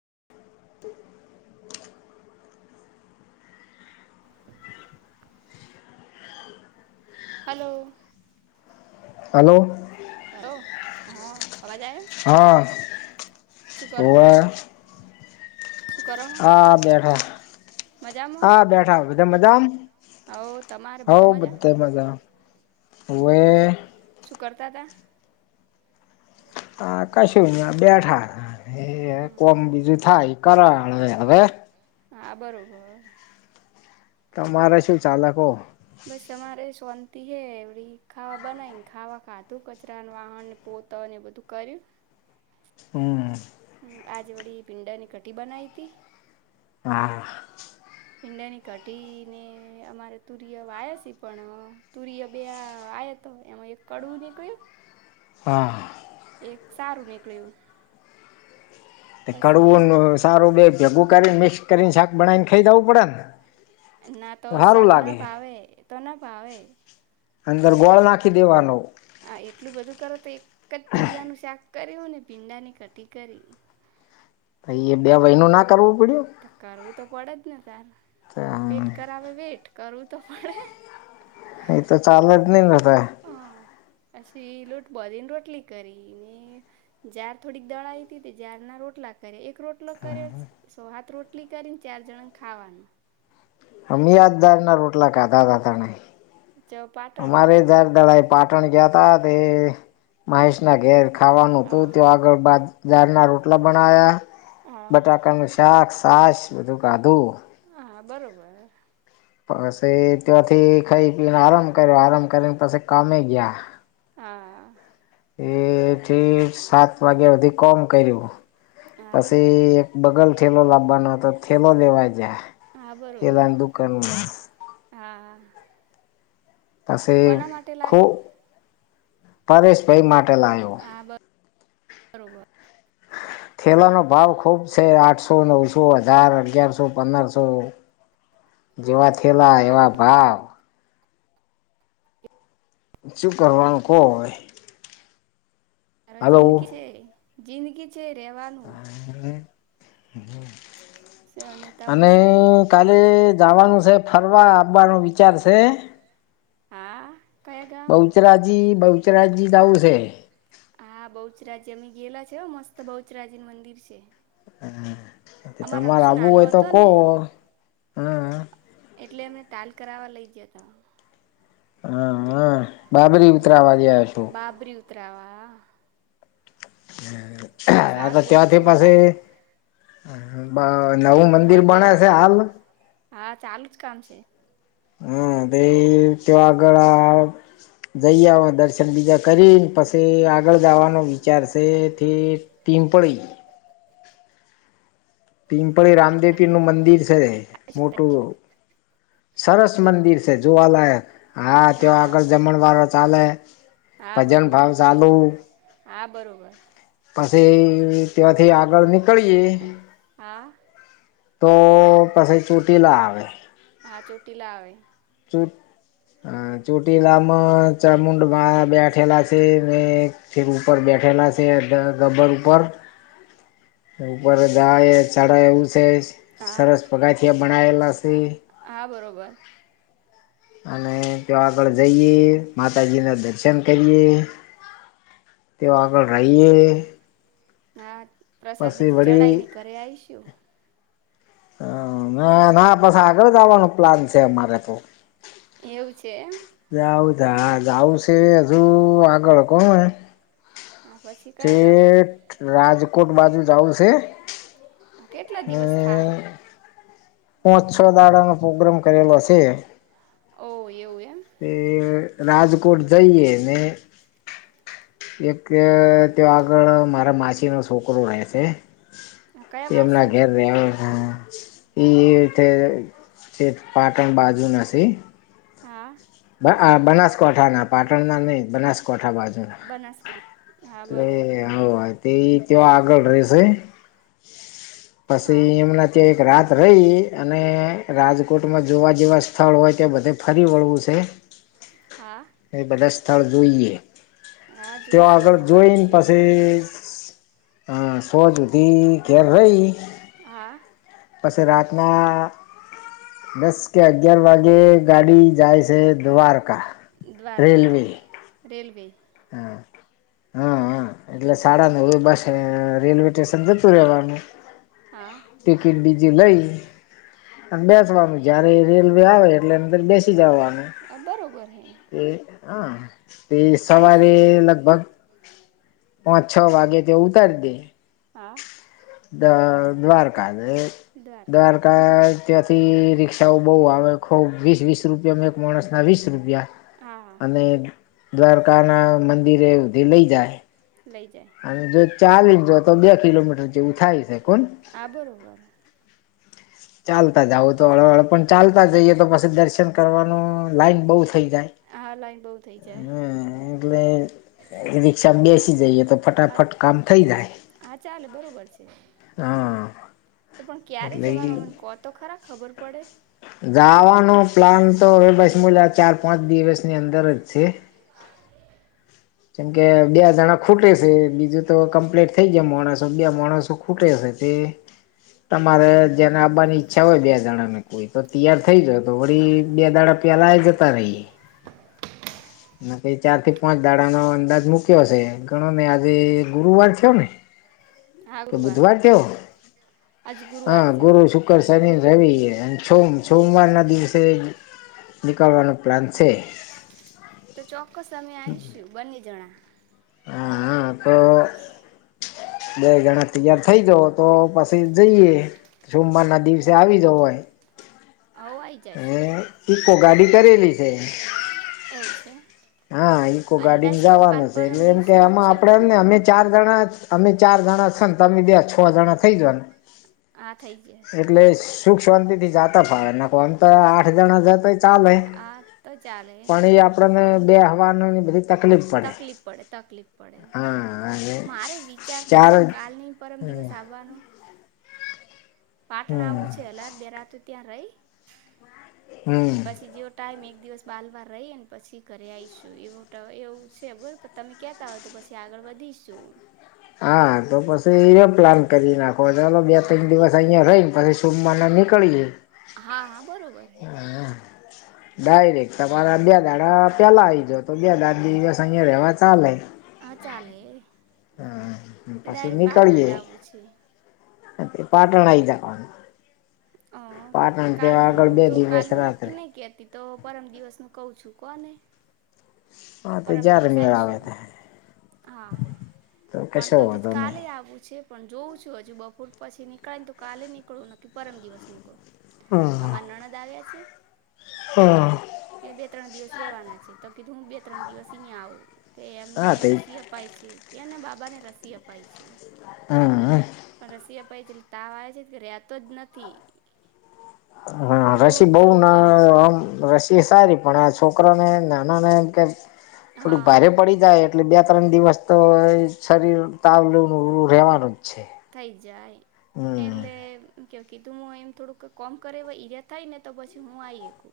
[inaudible] [inaudible] Hello. Hello. કરો હ. હા શું કરો વા. શું કરો હા બેઠા મજામાં હા બેઠા બધા મજામ હો તમારે હવ બધા મજા? મજા હ હોવે સુ સુું કરતા હતા? હ કશું નહી આ બેઠા, એ કોમ બીજું થાય. કરા આણે હવે. હા બરોબર. તમારે શું ચાલે કો? બસ અમારે. શોંતી હે એડી ખાવા બનાવીને ખાવા ખાધું કચરા વાહણ ને પોતને બધું કર્યું. હમ્મ આજે વળી ભીંડાની કઢી બનાઇતી આહ. ભીંડાની કઢી ને અમારે તુર્ય વાયાસે પણ તુર્ય બે આય [inaudible] તો એમાં એક કડવું નીકળ્યું હા. એક સારું નીકળ્યું. તે પછી એક કડવું નુ સારું બેગ્કે, ભૂકાની મિક્સ કરીને શાક બનાવીને ખાઈ જવું પડે ને? ના તો સારું શાક ના લાગે ભાવે તો ના ભાવે. અંદર ગોળ નાખી દેવાનો. હા એટલું બધું કરો તો એક જ તુરિયાનું શાક કર્યું અને ભીંડાની કટી કરી. પઇ એ બે વય નુ ના કરવું. પડ્યું કરવું તો પડે જ ને તાર પેટ કરાવે વેટ કરવું તો પણણે. એ તો ચાલ જ નહી ર તો. હા પછી લોટ બધીને રોટલી કરી, ને ઝાર થોડીક દળાય થી તે ઝાર ના રોટલા લા કરે એક રોટલો કરે સો હાથ રોટલી કરીને ચાર જણાને ખાવાનું. અમયાજદાર ના રોટલા ખાધા તા તા નહી ચ પાટણ અમારે જાર દડાઇ પાટણ ગયા તા તે મહેશ ના ઘેર. ખાવાનું હતું હા તે આગળ બાજ ઝારના રોટલા બનાયા હા બટાકાનું શાક. તાશ બધું કાધું હા બરોબર પસ તે ત્યાંથી ખાઈ પીને આરામ કર્યો આરામ કરીને પછી કામે ગયા. હા એથી સાત. દ વાગ્યા હુધી કોમ કર્યું હા પછી એક બગલ થેલો લાવવાનો અતો થેલોનો લેવા જ્યાં. હા બરોબર હા હા. પછી ખુ લાયો પરેશભાઈ માટ પેહ્લા આયો. હા બરોબર થેલાનો ભાવ ખૂબ સે, આઠસો નવસો હજાર અગિયારસો પંદરસો જેવા થેલા એવા ભાવ. શું કરવાનું કહો હવે. [unintelligible] હલો જિંદગી છે, જિંદગી છે રહેવાનું હમ અને કાલે જાવાનું સે ફરવા, આવવાનો વિચાર સે? હા કયા ગામ બહુચરાજી-બહુચરાજી જાવું સે. હા બહુચરાજી અમે ગયેલા છે હો મસ્ત બહુચરાજીનું મંદિર છે. હ, કે અમારો તમારે અક્ષુ આવું નાનો હોય તો હતો કહો ને હા. એટલે અમે તાલ કરાવવા લઈ જયાતા. હ હ. બાબરી ઉતરાવા ગ્યા તો. ત્રાવા અહ હા તો સારું બહુ ત્યાંથી પછી જોવાલાયક બ નવું મંદિર બણે મોટેરા છે હાલ. હા ચાલુ જ કામ છે. હા તે ત્યાં ગળા જઈ આવો દર્શન બીજા કરીન પસી આગળ જાવાનો વિચાર સે થે પીમ્પળી. પિંપળી રામદેવીનું મંદિર સે મોટું. સરસ મંદિર સે જોવાલાયક. હા તે આગળ જમણવાડ ચાલે, હા ભજન બરોબર ભાવ ચાલુ હા બરોબર. પછી ત્યાંથી આગળ નીકળીયે હા તો પછી ચૂટીલા આવે હા ચોટીલા આવેે. ચુટ હા ચોટીલામાં ચામુંડમાં બેઠેલા છે ને ઠેટ ઉપર બેઠ ઠેલા છે ડ ગબ્બર ઉપર. ઉપર જાયે ચડે વિશેષ હા સરસ પગથિયા બનાયેલાસ હા બરોબર. અને જો આગળ જઈએ, માતાજી ના દર્શન કરીએ તેઓ આગળ રહીએ હા પ્રસાદ પછી બીજી ચઢાય વળી ને ઘરે આઈશું. હં ન ના પસી આગળ જાવાનું પ્લાન સે અમારે તો. એવું છે એમ જાઉ થા હા જાઉં સે હજુ આગળ કોમ હે? હા પછી કયા ગામ ઠેઠ રાજકોટ બાજુ જાઉં સે. આ કેટલા દિવસ થાહે? પોચ છ દાડાનો પ્રોગ્રામ કરેલો સે. ઓહ એવું એ એ રાજકોટ જઈએ ને એકે તે આગળ મારા માસીનો છોકરો રહે છે હા, કયા એ એમના માસી ઘેર રહે વા એ ઠે ઠેટ પાટણ બાજુના સે. હા. આ બનાસકાંઠા ના, પાટણના નહીં, બનાસ કોઠા બાજુના. બનાસકાંઠા હા એટલે બરોબર હોવા તેઈ ત્યા આગળ રહેશે. પછી હા એમના ત્યાં એક રાત રહી અને હા રાજકોટમાં જોવા જેવા સ્થળ હોય કે બધે ફરી વળવું છે. હા એ બધા સ્થળ જોઈએ. હા જોઈશું અમે. પણ કોય ની આવીશું પાસે અ સો સુધી ઘેર હોય હા પછી રાતના દસ કે અગયાર વાગે ગાડી જાય છે દ્વાર દ્વારકા રેલવે હા હા હા એટલે શાડાા નવે બસ રેલવે સ્ટેશન જતું રેવાનું હા ટિકિટ બીજ લઈ અને બેસવાનું જયારે રેલવે આવે એટલેં અંદાર બેસી જવાનું આ બરોબર હૈ. એ હા તે સવારે અમે લગભગ પાંચ છ વાગે તે ઉતારી દે હા દ દ્વારકા ને દ્વારકા ત્યાંથી રી ક્ષા બઉં આવે ખૂબ આનંદ વીસ વીસ રૂપિયા એક માણસ ના વીસ રૂપિયા હા અને દ્વારકા ના મંદિરે ડેલી જાય લઈ જાય અને જો ચાલી ને જાવ તો બે કિલોમીટર જેવું થાય છે કોણ આ બરોબર ચાલતા જાવું તો હળ હળ પણ ચાલતા જઈએ તો પછી દર્શન કરવાનું લાઈન બહુ થઈ હા લાઈન બહુ થઈ જાય જાય એટલે રિકષા બેસી જઈએ તો આ ફટાફટ કામ થઈ જાય. હા ચાલે બરોબર છે હા. તો પણ ક્યારે એટલે જવાનું મને કો તો ખરા ખબર પડે. જાવાનો પ્લાન તો હવે બસ મુ ચાર પાંચ દિવસની અંદર જ છે. કેમ કે બે જણા ખૂટે છે બીજું તો કમ્પ્લીટ થઇ ગયા મોણસો બે માણસો ખૂટે છે. એ તમારે જેને આવવાની ઈચ્છા હોય બે જણ ને કોઈ તો તૈયાર થઈ જવ તો વી બે દાડા પેલા જતા રહીએ. નક્કી ચાર થી પાંચ દાડાનો અંદાજ મુક્યો હશે ગણો ને આજે ગુરુવાર છે ને હા કે ગુરુવાર બુધવાર થયો આજ ગુરુવાર હા થયો ગુરુ શુક્ર શનિ રવિ અને સોમ સોમવાર ના દિવસે નીકળવાનો પ્લાન છે તો ચોક્કસ અમે આઇશુ બંને જના હા હા તો બે ગણા તૈયાર થઇ જાવ તો પછી જઈએ સોમવાર ના દિવસે આવી જવાય અવા ઈ જાશુ ઇકો ગાડી કરેલી છે એવું છે હા ઈકો અંદાજ ગાડીમાં તો કાલ જવાનું છે પરમ એટલે એમ કે દિવસનો જ આમાં છે કોણ આપડેમને અમે ચાર જણા અમે ચાર જણા છ ને તમે બેયછ જણા થઇ જાવ ને હા થઈ જાય એટલે સુખ શાંતિ થી જતા ફાવે ના કો આમ તો આઠ જણા જતા ચાલે હા તો ચાલે પણ એ આપણને બે હવાની બધી તકલીફ પડે તકલીફ પડે તકલીફ પડે હા મારે વિચાર તો ચાર છે કાલની પરમ દિવસ આવવાનો પાટણ હમ આવું છે એક રાત બે રાત ત્યાં રહી હમ અને પછી જેવો ટાઈમ એક એક દિવસ બાર વાર રહીને પછી ઘરે આવીશું એવું એવું છે બોલો તમે કેતા હોય તો પછી આગળ વધીશું. હા તો પછી એ પ્લાન કરી નાખો ચાલો બે ત્રણ દિવસ અહિયાં રહી ને પછી સોમવારે નીકળીએ હા હા બરોબર હે ડાયરેક્ટ તમારા બે દાડા પેલાં આઈજ જાવ તો બે દાડા દિવસ અહીંયા રહેવા ચાલે. હા, ચાલે હમ એ ડાયરેક્ટ પાટણ જાવું છે. હે તે પાટણ આઈ જતાનું. અહ કાલનું તો દિવસ કાલનું રાત્રે નક્કી નહી કતી તો પરમ દિવસ નું કહું છું. કો ને. હા, તો જય્યારે મેળ આવે તે. હા, પણ તોધી જ વાંધો નહી કાલે આવું છે પણ જોવુંજ જો હજુ બપોર પછી નીકળે ને તો કાલે નીકળવું ન ને પરમ દિવસ નીકળું. હા અમા નણદ આવ્યા છે. હા એ બે ત્રણ દિવસ રેવાના છે તો કીધું હું બે ત્રણ દિવસ અહીંયા આવો તો એમને હા તે રસી અપાય છે એને બાબાને રસી અપાય છે. હમ્મ. પટલે તાવ આવે છે કે રતો જ નથી. હા, રસી રોજ બઉ રોગ ના કરે છે આમ રશ એ સારી પણ આ છોકરાને નાના નેમ કે થોડીક હા ભારે પડી જાય એટલે બે ત્રણ દિવસ તો એ શરીર તાવ લેવનું રહેવાનું. છે થઈ જાય હમ એટલે કે કીધું એમ થોડુંક કોમ કરે એઈર થાય ને તો પછી હું આઈ એકુ.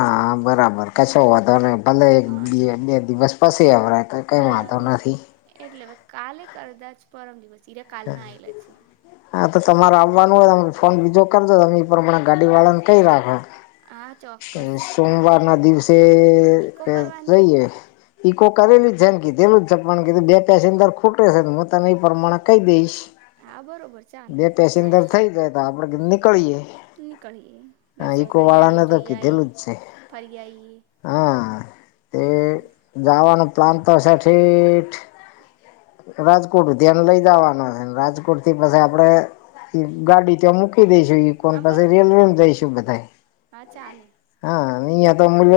હા બરાબર કશો વાંધો નહીં ભલે એક બે બે દિવસ પછી આવ રાએ. હ એટલે હવે કાલે એક અદા જ પરમ દિવસ. હીરા કાલના આવેલા છે હા તો તમારે આવ હોય ફોન બીજો કર દો તમે માણે ગાડી વાળાને કઈ રાખો. હા ચોક્કસ સોમવાર ના દિવસે ઈકો કરવાની રહીએે. ઈકો કરેલી છે ને કે જેલું જ છે પણ કે બે પસે અંદર ખૂટટે છે ને હું તને એ પ્રમાણે કહી દઈશ. હા બરોબર ચાલે બે પેસેન્જર થઇ જાય તો આપડે નીકળીએે. નીકળીયે દર્શન કરીએ વાળાને તો જોઈએ. કીધેલું જ છે હા તે જવાનું પ્લાન તો સે [unintelligible] રાજકોટ ધ્યાને લઈ જવાનું ને રાજકોટ થી પાછા આપડે એ ગાડી ત્યાં મૂકી દઈશું કોણ હા પાસે બરોબર રેલવે છે જઈશું બધાએ. હા ચાલે. અહિયાયા તો મુલ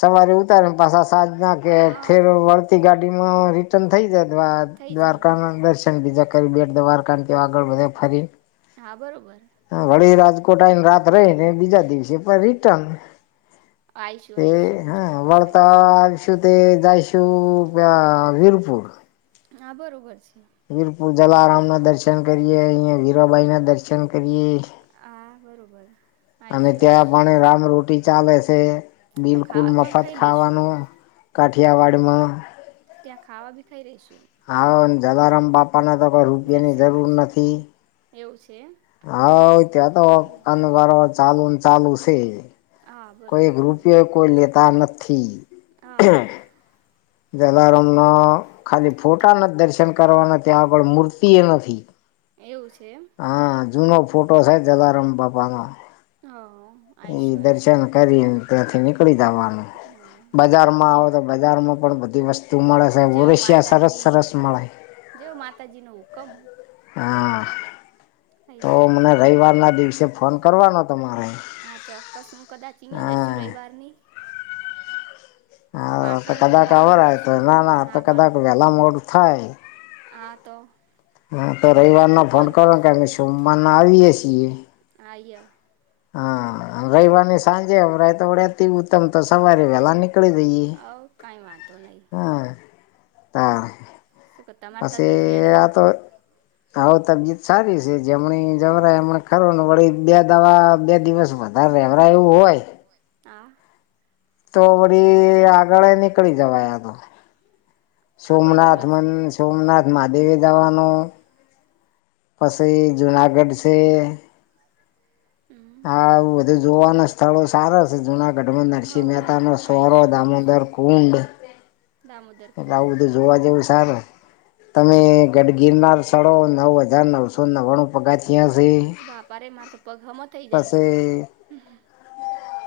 સવારે ઉતારે ને પાછા સાજ ના કે હા ફેર વળતી ગાડી રિટર્ન થઈ જાય થઈ દ્વારકા જઈએ ના દર્શન બીજા બેટ દવાર કા આગળ બધ ફરી. હા બરોબર વળી રાજકોટ આવીને રાત રહી ને બીજા દિવસે પણ રિટર્ન. આવીશું તે આવીશું હા ચોક્કસ આવીશું વળતાશું તે જઈશું વીરપુર. હા બરોબર છે. વીરપુ જલારામ ના દર્શન કરીએ અહિયાયા વીરાબાઈ ના દર્શન કરીએ. હા બરોબર અને આવીશું ત્યાં આવીશું પણ રામરોટી ચાલે છે. તો બિલકુલ ખાવા પણ મફત ખાઈ લઈશું ખાવાનું, કાઠિયાવાડમાં. ત્યાં ખાવા બી ખાઈ રહીશું. હ જલારામ બાપાને તો કોઈ રૂપિયાની દર્શન જરૂર કરીશું નથી. એવું છે એમ હા ત્યાં તો કન વારવાર ચાલુ ચાલુ છે. હા કોઈક બરોબર છે રૂપિયો કોઈ લેતા નથી. હા જલારામ ના ખાલી ફોટા નથી દર્શન કરવાના ત્યાં આગળ મૂર્તિ એ નથી. એવું છે. ફોટોસ હે જલાર બાપનો. હા. એ આવીશું દર્શન આવીશું કરી ત્યાંથી નીક જવાનું હા બજારમાં આવો તો બજારમાં પણ બધી વસ્તુ મળે છે જો ઓરસિયા સરસ માતાજી સરસ મળે જોવ માતાજી નો હુકમ હા તો આઈશું મને રવિવારના દિવસે ફોન કરવાનો તમારે. હા ચોક્કસ હું કદાચ અહીંયા જ રહેશું હા રવિવાર ની હા તો ક કદાક બાલવા આવર તો દસ્યું ના ના પણ તો કદાક આવવાનું વેલા મોડ થાય. હા તો હા તો તો રવિવારના ફોન કરો ને કે કરશો અમે સોમવારના આવીએ છીએ. [unintelligible] હા રવિવાર ની સાંજે અમરાય તો વડેતી ઉત્તમ તો સવારે વેલા ની હવ કાંઈ વાંધો નહીં [unintelligible] હા પા શું કે તમારી પછી તબિયત રેડી આ તો આવો તબિયત સારી છે જમણી જમરા બસ એમણે ખરો વળી બે દવા બે દિવસ વધારે રેમરા એવું હોય. હા. તો વળી આગળ નીકળી જવાય આ નો. હા સોમનાથ બરોબર મં છે તો સોમનાથ મહાદેવી જવાનું. પાછી જુનાગઢ છે. હમ હા એવું બધું જોવાના સ્થળો સારા છે જુના ગઠબંધન સિ હો મહેતા ન સોરો આવીશું દામોદર આવીશું કુંડ. દામોદર એટલે કુંડ આવું બધું જોવા જવું સરાર તમે હા હા ગઢગીરનાર સ્થળો નવ હજાર નવસો ના ઘણું પગાર વાપરે મારે તો પગ હમો થઇ જાય. પછી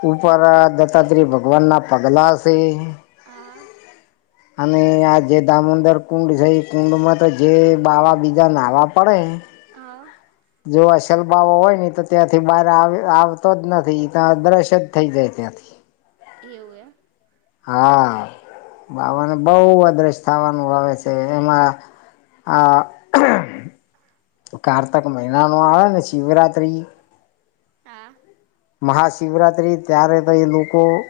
ઉપર દત્તાત્ર્રી ભગવાન પગલા છે. હા. અને આ જે દામોદર કુંડ છે એ કુંડમાં તો જે બાવા બીજા નાહવા પડે હા. જો આ સલબા હોય ને તો ત્યાંથી બહાર આવતો જ નથી ત દ્રશ જ થઈ જાય ત્યાંથી એવું એમ. હા બાબને બહ અદ્રશ થાવાનું આવે છે એમાં આ કારતક મહિના ન આવે ને શિવરાત્રી. મહાશિવરાત્રી ત્યારે તો એ લોકો